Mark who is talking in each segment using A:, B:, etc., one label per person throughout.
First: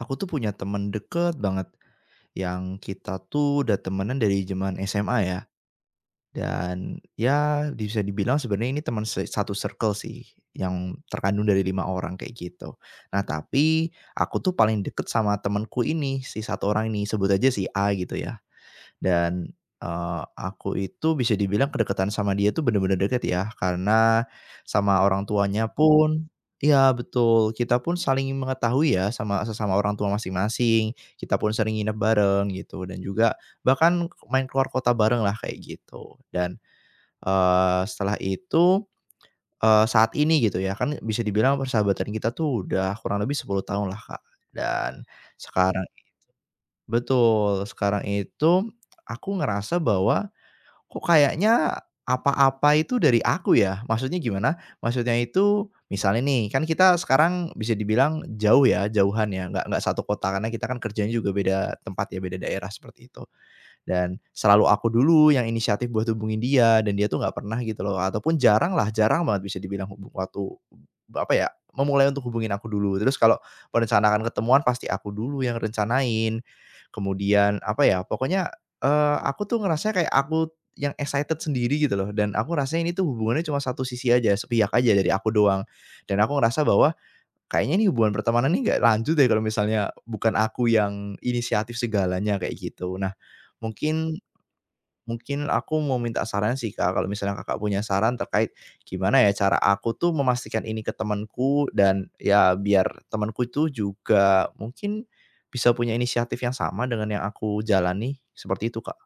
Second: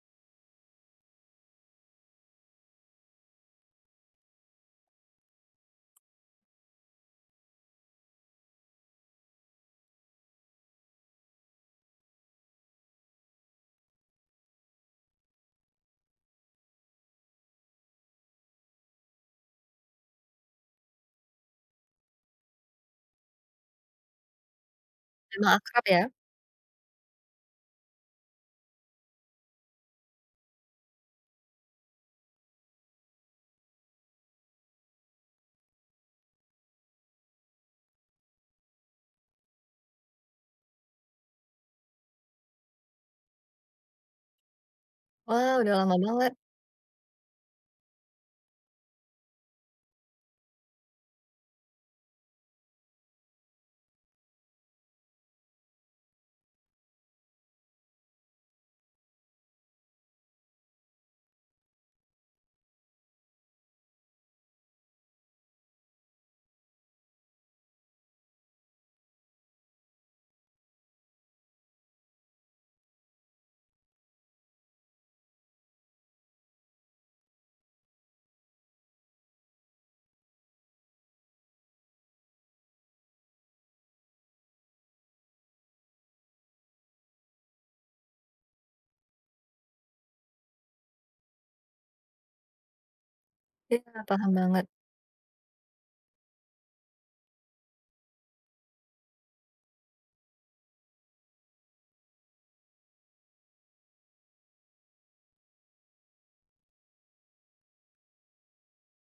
A: Aku tuh punya temen deket banget, yang kita tuh udah temenan dari zaman SMA ya, dan ya bisa dibilang sebenarnya ini teman se satu circle sih, yang terkandung dari 5 orang kayak gitu. Nah tapi, aku tuh paling deket sama temenku ini, si satu orang ini, sebut aja si A gitu ya. Dan, aku itu bisa dibilang kedekatan sama dia tuh bener-bener deket ya, karena sama orang
B: Emang
A: tuanya
B: akrab ya?
A: pun iya betul, kita pun saling mengetahui ya sama sesama orang tua masing-masing, kita pun sering nginep bareng gitu dan juga bahkan main keluar kota bareng lah kayak gitu. Dan, setelah itu, saat ini gitu ya kan bisa dibilang persahabatan kita tuh udah kurang lebih 10 tahun lah, Kak. Dan
B: Wah, udah
A: sekarang
B: lama banget.
A: betul, sekarang itu aku ngerasa bahwa kok kayaknya apa-apa itu dari aku ya? Maksudnya gimana? Maksudnya itu misalnya nih, kan kita sekarang bisa dibilang jauh ya, jauhan ya, nggak satu kota karena kita kan kerjanya juga beda tempat ya, beda daerah seperti itu. Dan selalu aku dulu yang inisiatif buat hubungin dia, dan dia tuh nggak pernah gitu loh, ataupun jarang lah, jarang banget bisa dibilang hubung waktu apa ya, memulai untuk hubungin aku dulu. Terus kalau merencanakan ketemuan pasti aku dulu yang rencanain. Kemudian apa ya, pokoknya, aku tuh ngerasanya kayak aku yang excited sendiri gitu loh, dan aku rasanya ini tuh hubungannya cuma satu sisi aja, sepihak aja dari aku doang. Dan aku ngerasa bahwa kayaknya nih hubungan pertemanan ini nggak lanjut deh kalau misalnya bukan aku yang inisiatif segalanya kayak gitu. Nah,
B: Iya,
A: mungkin
B: paham banget.
A: mungkin aku mau minta saran sih Kak, kalau misalnya Kakak punya saran terkait gimana ya cara aku tuh memastikan ini ke temanku dan ya biar temanku itu juga mungkin bisa punya inisiatif yang sama dengan yang aku jalani, seperti itu Kak.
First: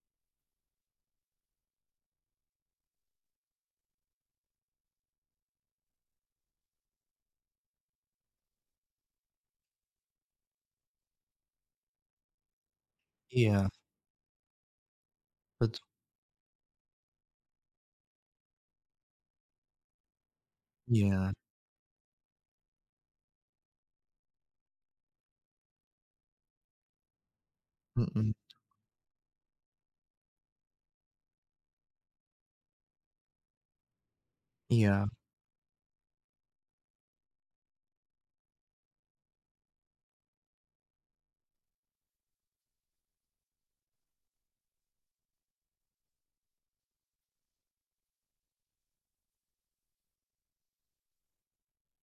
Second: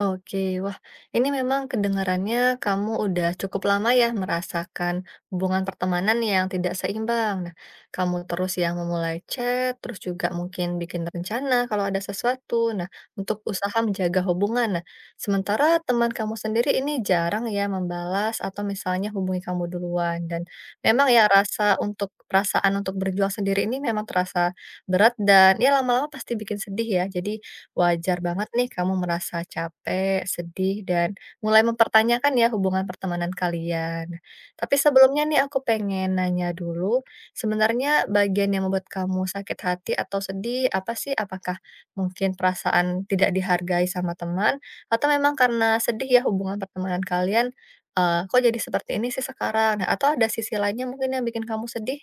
B: Oke, wah, ini memang kedengarannya kamu udah cukup lama ya merasakan hubungan pertemanan yang tidak seimbang. Nah, kamu terus yang memulai chat, terus juga mungkin bikin rencana kalau ada sesuatu. Nah, untuk
A: Iya,
B: usaha menjaga hubungan. Nah, sementara
A: betul,
B: teman kamu sendiri ini jarang ya membalas atau misalnya hubungi kamu duluan. Dan memang ya
A: iya,
B: rasa untuk perasaan untuk berjuang sendiri ini memang terasa berat dan ya lama-lama pasti bikin sedih ya. Jadi wajar
A: mhm,
B: banget nih kamu merasa capek, sedih, dan mulai mempertanyakan ya hubungan pertemanan kalian. Tapi
A: iya.
B: sebelumnya nih aku pengen nanya dulu, sebenarnya bagian yang membuat kamu sakit hati atau sedih apa sih? Apakah mungkin perasaan tidak dihargai sama teman? Atau memang karena sedih ya hubungan pertemanan kalian, eh, kok jadi seperti ini sih sekarang? Nah, atau ada sisi lainnya mungkin yang bikin kamu sedih?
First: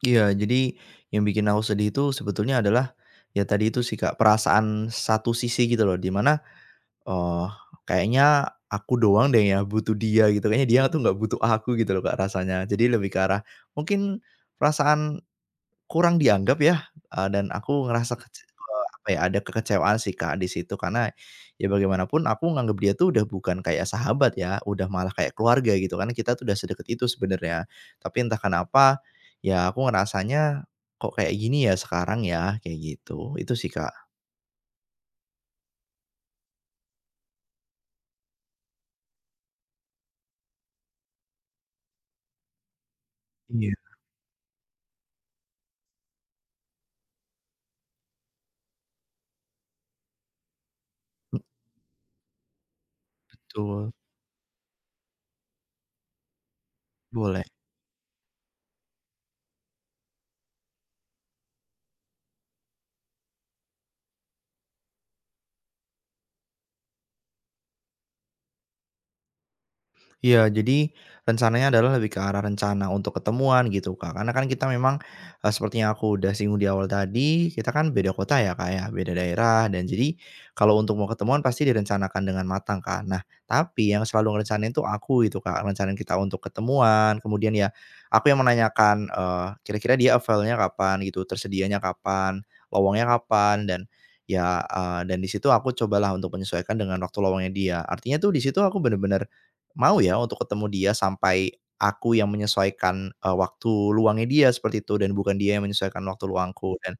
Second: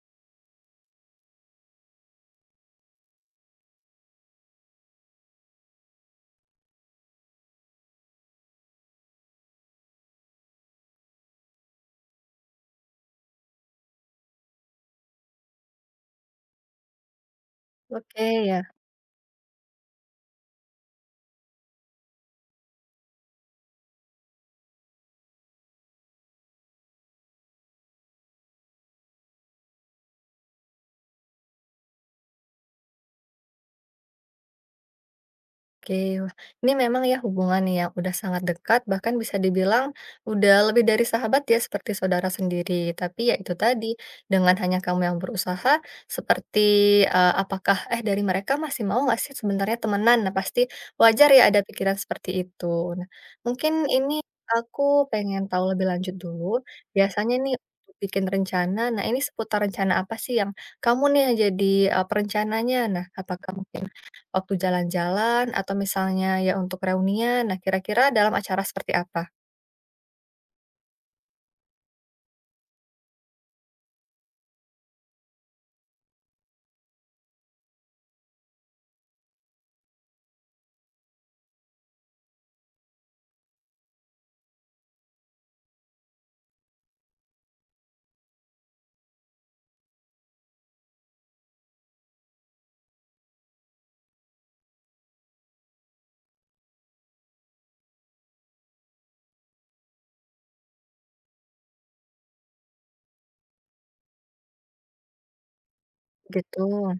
A: Iya, jadi yang bikin aku sedih itu sebetulnya adalah, ya tadi itu sih Kak, perasaan satu sisi gitu loh, di mana, eee, kayaknya aku doang deh yang butuh dia gitu, kayaknya dia tuh nggak butuh aku gitu loh Kak rasanya. Jadi lebih ke arah mungkin perasaan kurang dianggap ya, dan aku ngerasa
B: Oke ya.
A: apa ya, ada kekecewaan sih, Kak, di situ karena ya bagaimanapun aku nganggep dia tuh udah bukan kayak sahabat ya, udah malah kayak keluarga gitu, kan kita tuh udah sedekat itu sebenarnya. Tapi entah kenapa, ya aku ngerasanya, "Kok kayak gini ya sekarang ya?" Kayak gitu. Itu sih, Kak.
B: Oke, wah, ini memang ya hubungan yang udah sangat dekat, bahkan bisa dibilang udah lebih dari sahabat ya, seperti saudara sendiri. Tapi ya itu
A: Iya,
B: tadi, dengan hanya kamu yang berusaha, seperti eh, apakah eh dari mereka masih mau nggak sih sebenarnya temenan? Nah pasti wajar
A: mhm,
B: ya ada pikiran seperti itu. Nah, mungkin
A: betul.
B: ini aku pengen tahu lebih lanjut dulu. Biasanya
A: Boleh.
B: nih untuk bikin rencana, nah ini seputar rencana apa sih yang kamu nih yang jadi eh, perencananya? Nah, apakah mungkin waktu jalan-jalan atau misalnya ya untuk reunian. Nah, kira-kira dalam acara seperti apa?
A: Iya, jadi rencananya adalah lebih ke arah rencana untuk ketemuan gitu, Kak. Karena kan kita memang, seperti yang aku udah singgung di awal tadi, kita kan beda kota ya, Kak, ya, beda daerah dan jadi kalau untuk mau ketemuan pasti direncanakan dengan matang kak. Nah, tapi yang selalu ngerencanain tuh aku itu Kak, rencanain kita untuk ketemuan, kemudian ya aku yang menanyakan, kira-kira dia available kapan gitu, tersedianya kapan, lowongnya kapan, dan ya, dan di situ aku cobalah untuk menyesuaikan dengan waktu lowongnya dia. Artinya tuh di situ aku bener-bener mau ya untuk ketemu dia sampai aku yang menyesuaikan, waktu luangnya dia seperti itu dan bukan dia yang menyesuaikan waktu
B: Gitu.
A: luangku dan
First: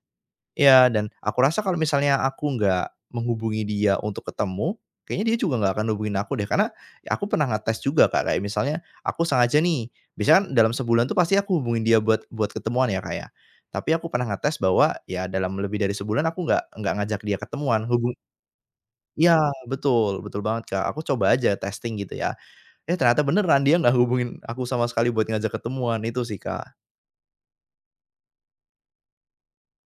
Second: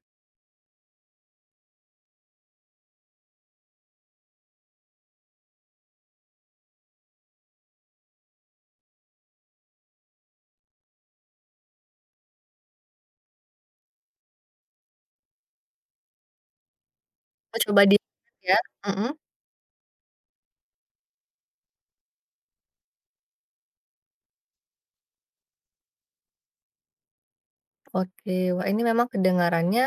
A: ya dan aku rasa kalau misalnya aku nggak menghubungi dia untuk ketemu, kayaknya dia juga nggak akan hubungin aku deh. Karena aku pernah ngetes juga, Kak, kayak misalnya aku sengaja nih, biasanya kan dalam sebulan tuh pasti aku hubungin dia buat buat ketemuan ya, kayak, tapi aku pernah ngetes bahwa ya dalam lebih dari sebulan aku nggak ngajak dia
B: Oh, coba
A: ketemuan,
B: di ya? Mhm.
A: ya betul betul banget, Kak. Aku coba aja testing gitu ya. Eh, ternyata beneran dia nggak hubungin aku sama sekali buat ngajak ketemuan, itu sih, Kak.
B: Oke, wah, ini memang kedengarannya,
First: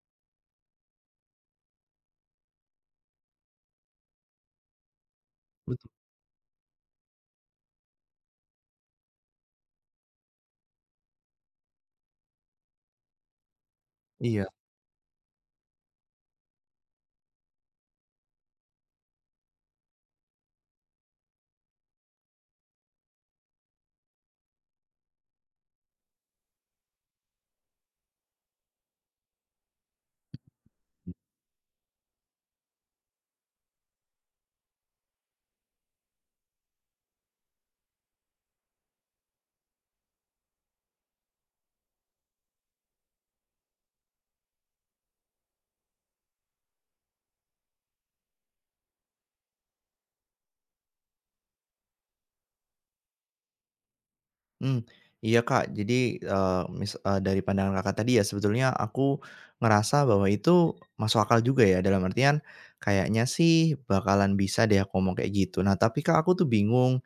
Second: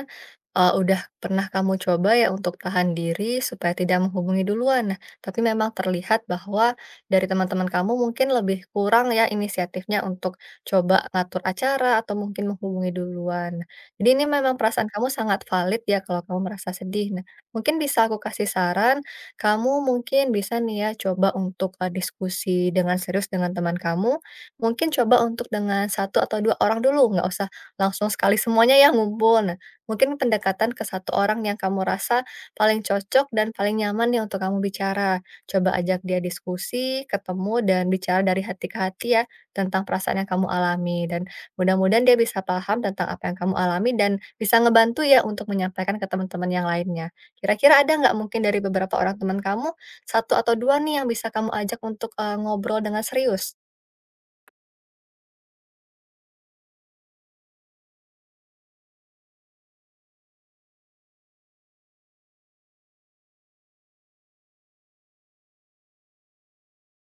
B: udah pernah kamu coba ya untuk tahan diri supaya tidak menghubungi duluan. Nah, tapi memang
A: Betul.
B: terlihat bahwa dari teman-teman kamu mungkin lebih kurang ya inisiatifnya untuk coba ngatur acara atau mungkin menghubungi duluan. Nah, jadi ini
A: Iya.
B: memang perasaan kamu sangat valid ya kalau kamu merasa sedih. Nah, mungkin bisa aku kasih saran, kamu mungkin bisa nih ya coba untuk, diskusi dengan serius dengan teman kamu, mungkin coba untuk dengan satu atau 2 orang dulu, nggak usah langsung sekali semuanya ya ngumpul. Nah, mungkin pendekatan ke satu orang yang kamu rasa paling cocok dan paling nyaman nih untuk kamu bicara. Coba ajak dia diskusi, ketemu, dan bicara dari hati ke hati ya tentang perasaan yang kamu alami. Dan mudah-mudahan dia bisa paham tentang apa yang kamu alami dan bisa ngebantu ya untuk menyampaikan ke teman-teman yang lainnya. Kira-kira ada nggak mungkin dari beberapa orang teman kamu, satu atau dua nih yang bisa kamu ajak untuk eh, ngobrol dengan serius?
A: Mmm, iya Kak, jadi, dari pandangan Kakak tadi ya sebetulnya aku ngerasa bahwa itu masuk akal juga ya, dalam artian kayaknya sih bakalan bisa deh aku ngomong kayak gitu. Nah tapi Kak aku tuh bingung,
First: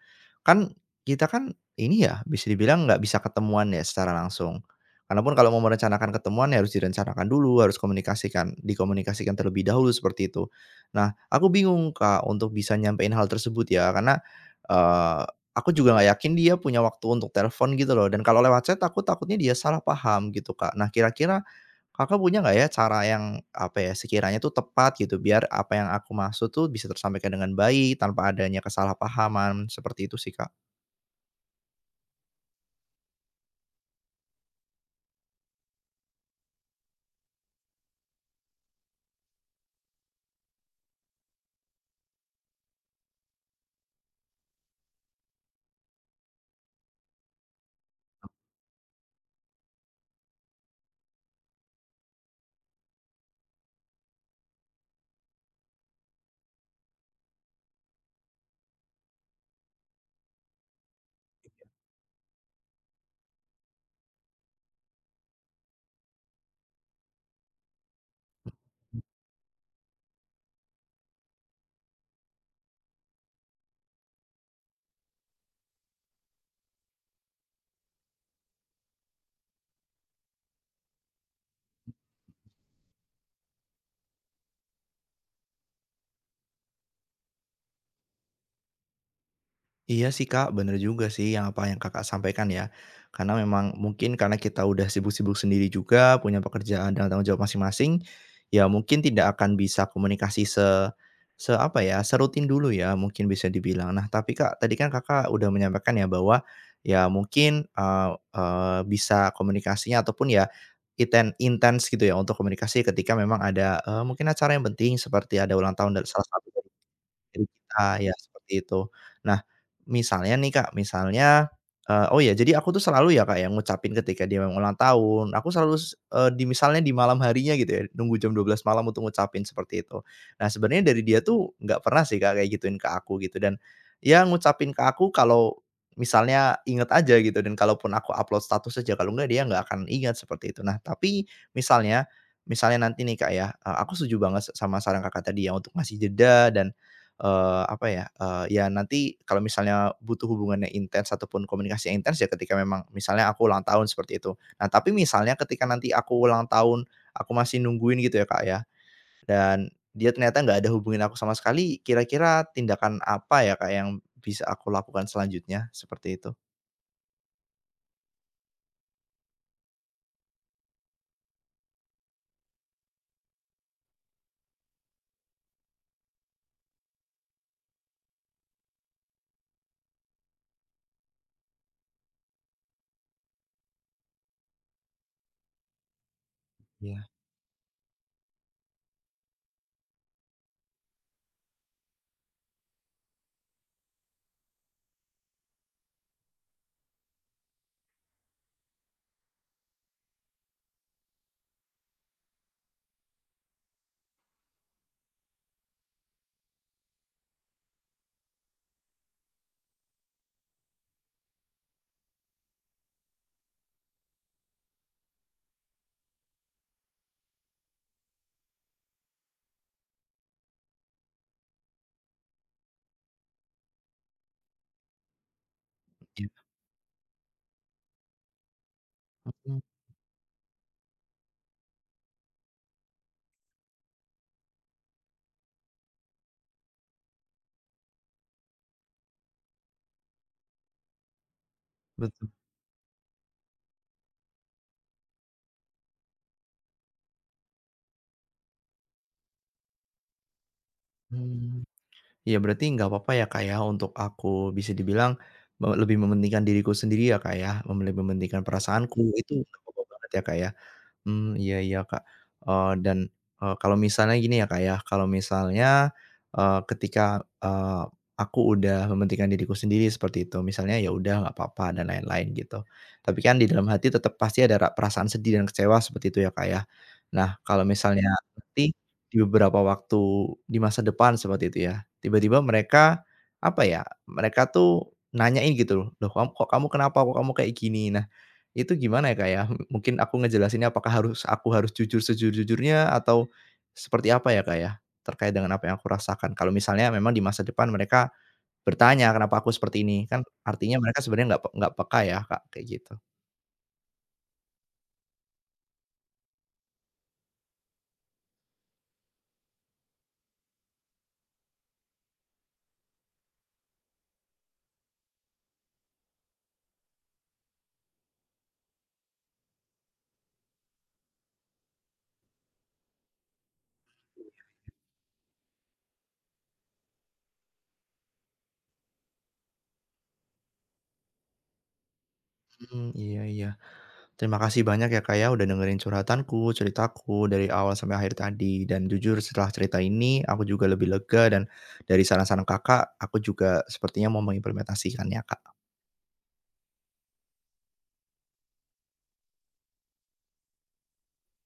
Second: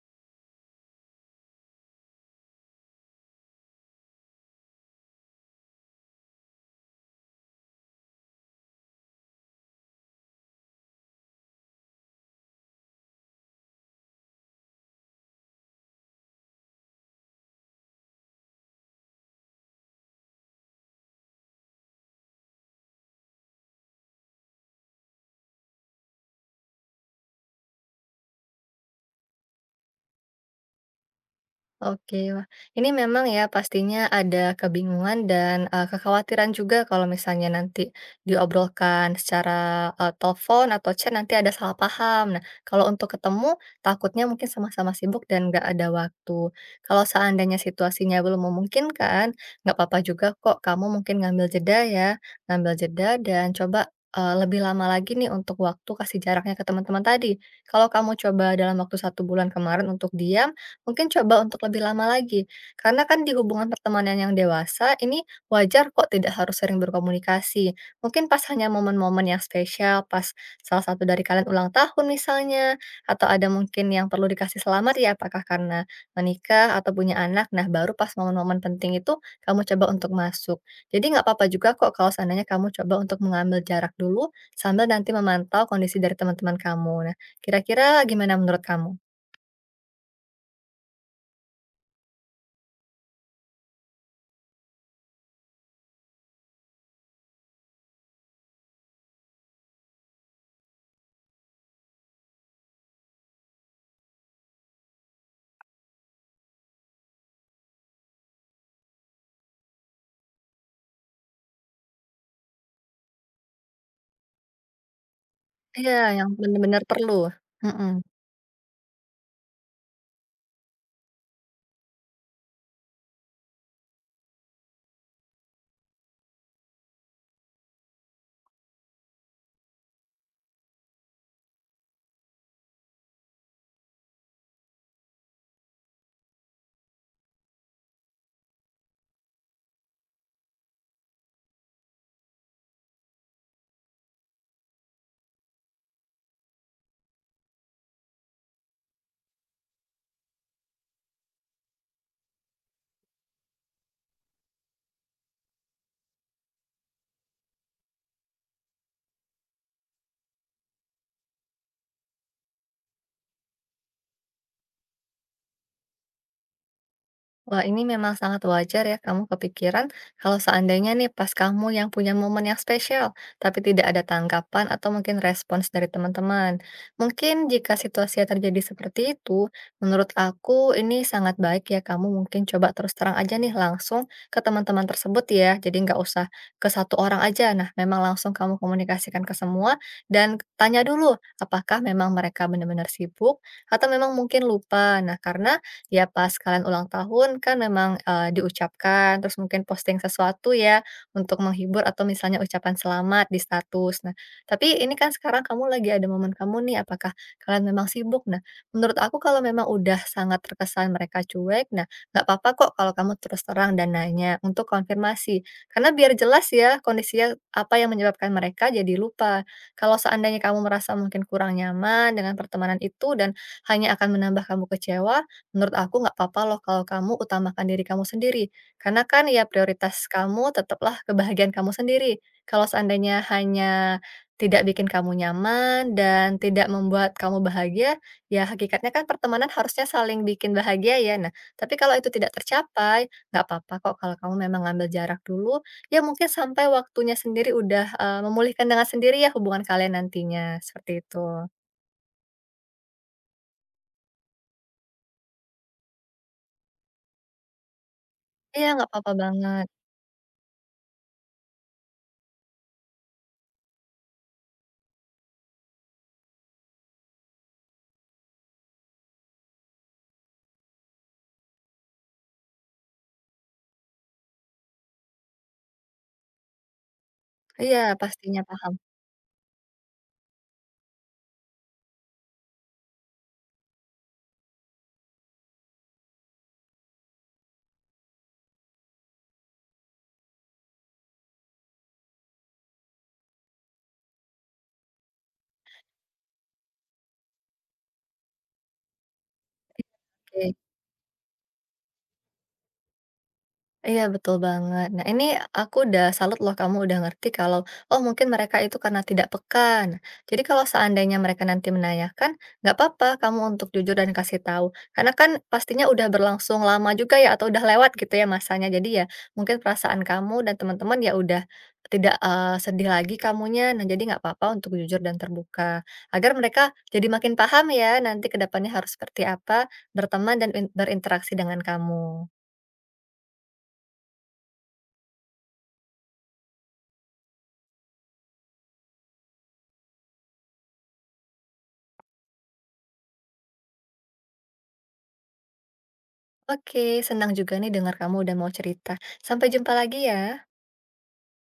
A: kan kita kan ini ya bisa dibilang nggak bisa ketemuan ya secara langsung. Karena pun kalau mau merencanakan ketemuan ya harus direncanakan dulu, harus dikomunikasikan terlebih dahulu seperti itu. Nah aku bingung Kak untuk bisa nyampein hal tersebut ya karena, aku juga nggak yakin dia punya waktu untuk telepon gitu loh dan kalau lewat chat aku takutnya dia salah paham gitu, Kak. Nah kira-kira Kakak punya nggak ya cara yang, apa ya, sekiranya tuh tepat gitu biar apa yang aku maksud tuh bisa tersampaikan dengan baik tanpa adanya kesalahpahaman, seperti itu sih, Kak.
B: Oke, wah, ini memang ya pastinya ada kebingungan dan, kekhawatiran juga kalau misalnya nanti diobrolkan secara, telepon atau chat nanti ada salah paham. Nah, kalau untuk ketemu takutnya mungkin sama-sama sibuk dan nggak ada waktu. Kalau seandainya situasinya belum memungkinkan, nggak apa-apa juga kok kamu mungkin ngambil jeda ya, ngambil jeda dan coba, lebih lama lagi nih untuk waktu kasih jaraknya ke teman-teman tadi. Kalau kamu coba dalam waktu satu bulan kemarin untuk diam, mungkin coba untuk lebih lama lagi. Karena kan di hubungan pertemanan yang dewasa ini wajar kok tidak harus sering berkomunikasi. Mungkin pas hanya momen-momen yang spesial, pas salah satu dari kalian ulang tahun misalnya, atau ada mungkin yang perlu dikasih selamat ya, apakah karena menikah atau punya anak. Nah, baru pas momen-momen penting itu kamu coba untuk masuk. Jadi nggak apa-apa juga kok kalau seandainya kamu coba untuk mengambil jarak dulu sambil nanti memantau kondisi dari teman-teman kamu. Nah, kira-kira gimana menurut kamu?
A: Iya sih Kak, bener juga sih yang apa yang Kakak sampaikan ya. Karena memang mungkin karena kita udah sibuk-sibuk sendiri juga, punya pekerjaan dan tanggung jawab masing-masing, ya mungkin tidak akan bisa komunikasi se se apa ya, serutin dulu ya mungkin bisa dibilang. Nah, tapi Kak, tadi kan Kakak udah menyampaikan ya bahwa ya mungkin, eee eee, bisa komunikasinya ataupun ya intens gitu ya untuk komunikasi ketika memang ada, mungkin acara yang penting seperti ada ulang
B: Iya,
A: tahun dari salah
B: yang
A: satu
B: bener-bener perlu,
A: dari kita,
B: mhm.
A: ya seperti itu. Nah, misalnya nih Kak, misalnya, oh ya jadi aku tuh selalu ya Kak ya ngucapin ketika dia memang ulang tahun, aku selalu di misalnya di malam harinya gitu ya, nunggu jam 12 malam untuk ngucapin seperti itu. Nah sebenarnya dari dia tuh nggak pernah sih Kak kayak gituin ke aku gitu dan, ya ngucapin ke aku kalau misalnya inget aja gitu dan kalaupun aku upload status aja, kalau nggak dia nggak akan ingat seperti itu. Nah tapi misalnya misalnya nanti nih Kak ya, aku setuju banget sama saran Kakak tadi ya untuk ngasih jeda dan Eee, apa ya, eee, ya nanti kalau misalnya butuh hubungannya intens ataupun komunikasi yang intens ya ketika memang misalnya aku ulang tahun seperti itu. Nah tapi misalnya ketika nanti aku ulang tahun, aku masih nungguin gitu ya Kak ya, dan dia ternyata nggak ada hubungin aku sama sekali, kira-kira tindakan apa ya Kak yang bisa aku lakukan selanjutnya? Seperti itu.
B: Wah, ini memang sangat wajar ya kamu kepikiran kalau seandainya nih pas kamu yang punya momen yang spesial, tapi tidak ada tanggapan atau mungkin respons dari teman-teman. Mungkin jika situasi yang terjadi seperti itu, menurut aku ini sangat baik ya kamu mungkin coba terus terang aja nih langsung ke teman-teman tersebut ya. Jadi nggak usah ke satu
A: Iya,
B: orang aja. Nah, memang langsung kamu komunikasikan ke semua dan tanya dulu apakah memang mereka benar-benar sibuk atau memang mungkin lupa. Nah, karena ya pas kalian ulang tahun kan memang, diucapkan, terus mungkin posting sesuatu ya, untuk menghibur atau misalnya ucapan selamat di status. Nah, tapi ini kan sekarang kamu lagi ada momen kamu nih, apakah kalian memang sibuk? Nah, menurut aku kalau memang udah sangat terkesan mereka cuek, nah, nggak apa-apa kok kalau kamu terus terang dan nanya untuk konfirmasi. Karena biar jelas ya kondisinya apa yang menyebabkan mereka jadi lupa. Kalau seandainya kamu merasa mungkin kurang nyaman dengan pertemanan itu dan hanya akan menambah kamu kecewa, menurut aku nggak
A: iya,
B: apa-apa loh kalau kamu utamakan diri kamu sendiri, karena kan ya
A: mhm,
B: prioritas kamu tetaplah kebahagiaan kamu sendiri. Kalau seandainya hanya tidak bikin kamu nyaman dan tidak membuat kamu bahagia, ya hakikatnya kan pertemanan harusnya saling bikin bahagia ya. Nah, tapi kalau itu tidak
A: betul.
B: tercapai, nggak apa-apa kok kalau kamu memang ngambil jarak dulu, ya mungkin sampai waktunya sendiri udah eh, memulihkan dengan sendiri ya hubungan kalian nantinya, seperti itu.
A: Mmm, ya berarti nggak apa-apa ya Kak ya untuk aku bisa dibilang lebih mementingkan diriku sendiri ya Kak ya, lebih mementingkan
B: Iya, nggak
A: perasaanku,
B: apa-apa
A: itu nggak
B: banget.
A: apa-apa banget ya Kak ya? Hmm iya iya, Kak, dan, kalau misalnya gini ya, Kak, ya, kalau misalnya, ketika, eee, aku udah mementingkan diriku sendiri seperti itu, misalnya ya udah nggak apa-apa dan lain-lain gitu. Tapi kan di dalam hati tetap pasti ada perasaan sedih dan kecewa seperti itu ya, Kak, ya. Nah, kalau
B: Iya,
A: misalnya
B: pastinya paham.
A: nanti di beberapa waktu di masa depan seperti itu ya, tiba-tiba mereka, apa ya, mereka tuh nanyain gitu loh, "Loh, kok kamu kenapa? Kok kamu kayak gini?" Nah, itu gimana ya, Kak, ya? Mungkin aku ngejelasinnya apakah aku harus jujur sejujur-jujurnya atau seperti apa ya, Kak, ya? Terkait dengan apa yang aku rasakan. Kalau misalnya memang di masa depan mereka bertanya, "Kenapa aku seperti ini?" Kan
B: Oke.
A: artinya mereka sebenarnya nggak nggak peka ya, Kak, kayak gitu.
B: Iya betul banget. Nah ini aku udah salut loh kamu udah ngerti kalau, oh mungkin mereka itu karena tidak peka. Nah, jadi kalau seandainya mereka nanti menanyakan, nggak apa-apa kamu untuk jujur dan kasih tahu. Karena kan pastinya udah berlangsung lama juga ya atau udah lewat gitu ya masanya. Jadi ya mungkin perasaan kamu dan teman-teman ya udah tidak eh, sedih lagi kamunya. Nah jadi nggak apa-apa untuk jujur dan terbuka. Agar mereka jadi makin paham ya nanti kedepannya harus seperti apa berteman dan berinteraksi dengan kamu.
A: Mmm, iya iya. Terima kasih banyak ya, Kak, ya, udah dengerin curhatanku, ceritaku dari awal sampai akhir tadi. Dan jujur setelah cerita ini aku juga lebih lega dan dari saran-saran Kakak, aku juga sepertinya mau mengimplementasikannya, Kak.
B: Oke, senang juga nih dengar kamu udah mau cerita. Sampai jumpa lagi ya.